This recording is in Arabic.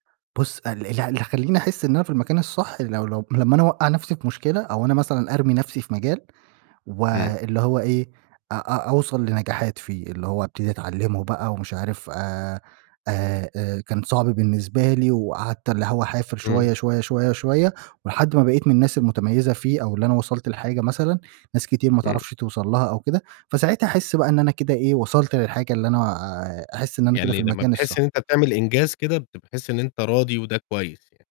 بُصّ، ال ال اللي هيخلّيني أحسّ إن أنا في المكان الصح لو لو لما أنا أوقّع نَفْسي في مشكلة، أو أنا مثلًا أرمي نَفْسي في مجال، امم. واللي هو إيه، أ أ أوصل لنجاحات فيه، اللي هو أبتدي أتعلّمه بقى ومش عارف آآ آآ آآ كان صعب بالنسبة لي، وقعدت اللي هو أعافر امم. شويّة، شويّة، شويّة، شويّة، ولحد ما بقيت من الناس المتميزة فيه، أو اللي أنا وصلت لحاجة مثلًا ناس كتير ما امم. تعرفش توصل لها أو كده، فساعتها أحسّ بقى إن أنا كده إيه، وصلت للحاجة اللي أنا آآ أحسّ إن أنا كده في يعني لما المكان بتحسّ الصح. إن أنت بتعمل إنجاز كده، بتحسّ إن أنت راضي، وده كويّس يعني.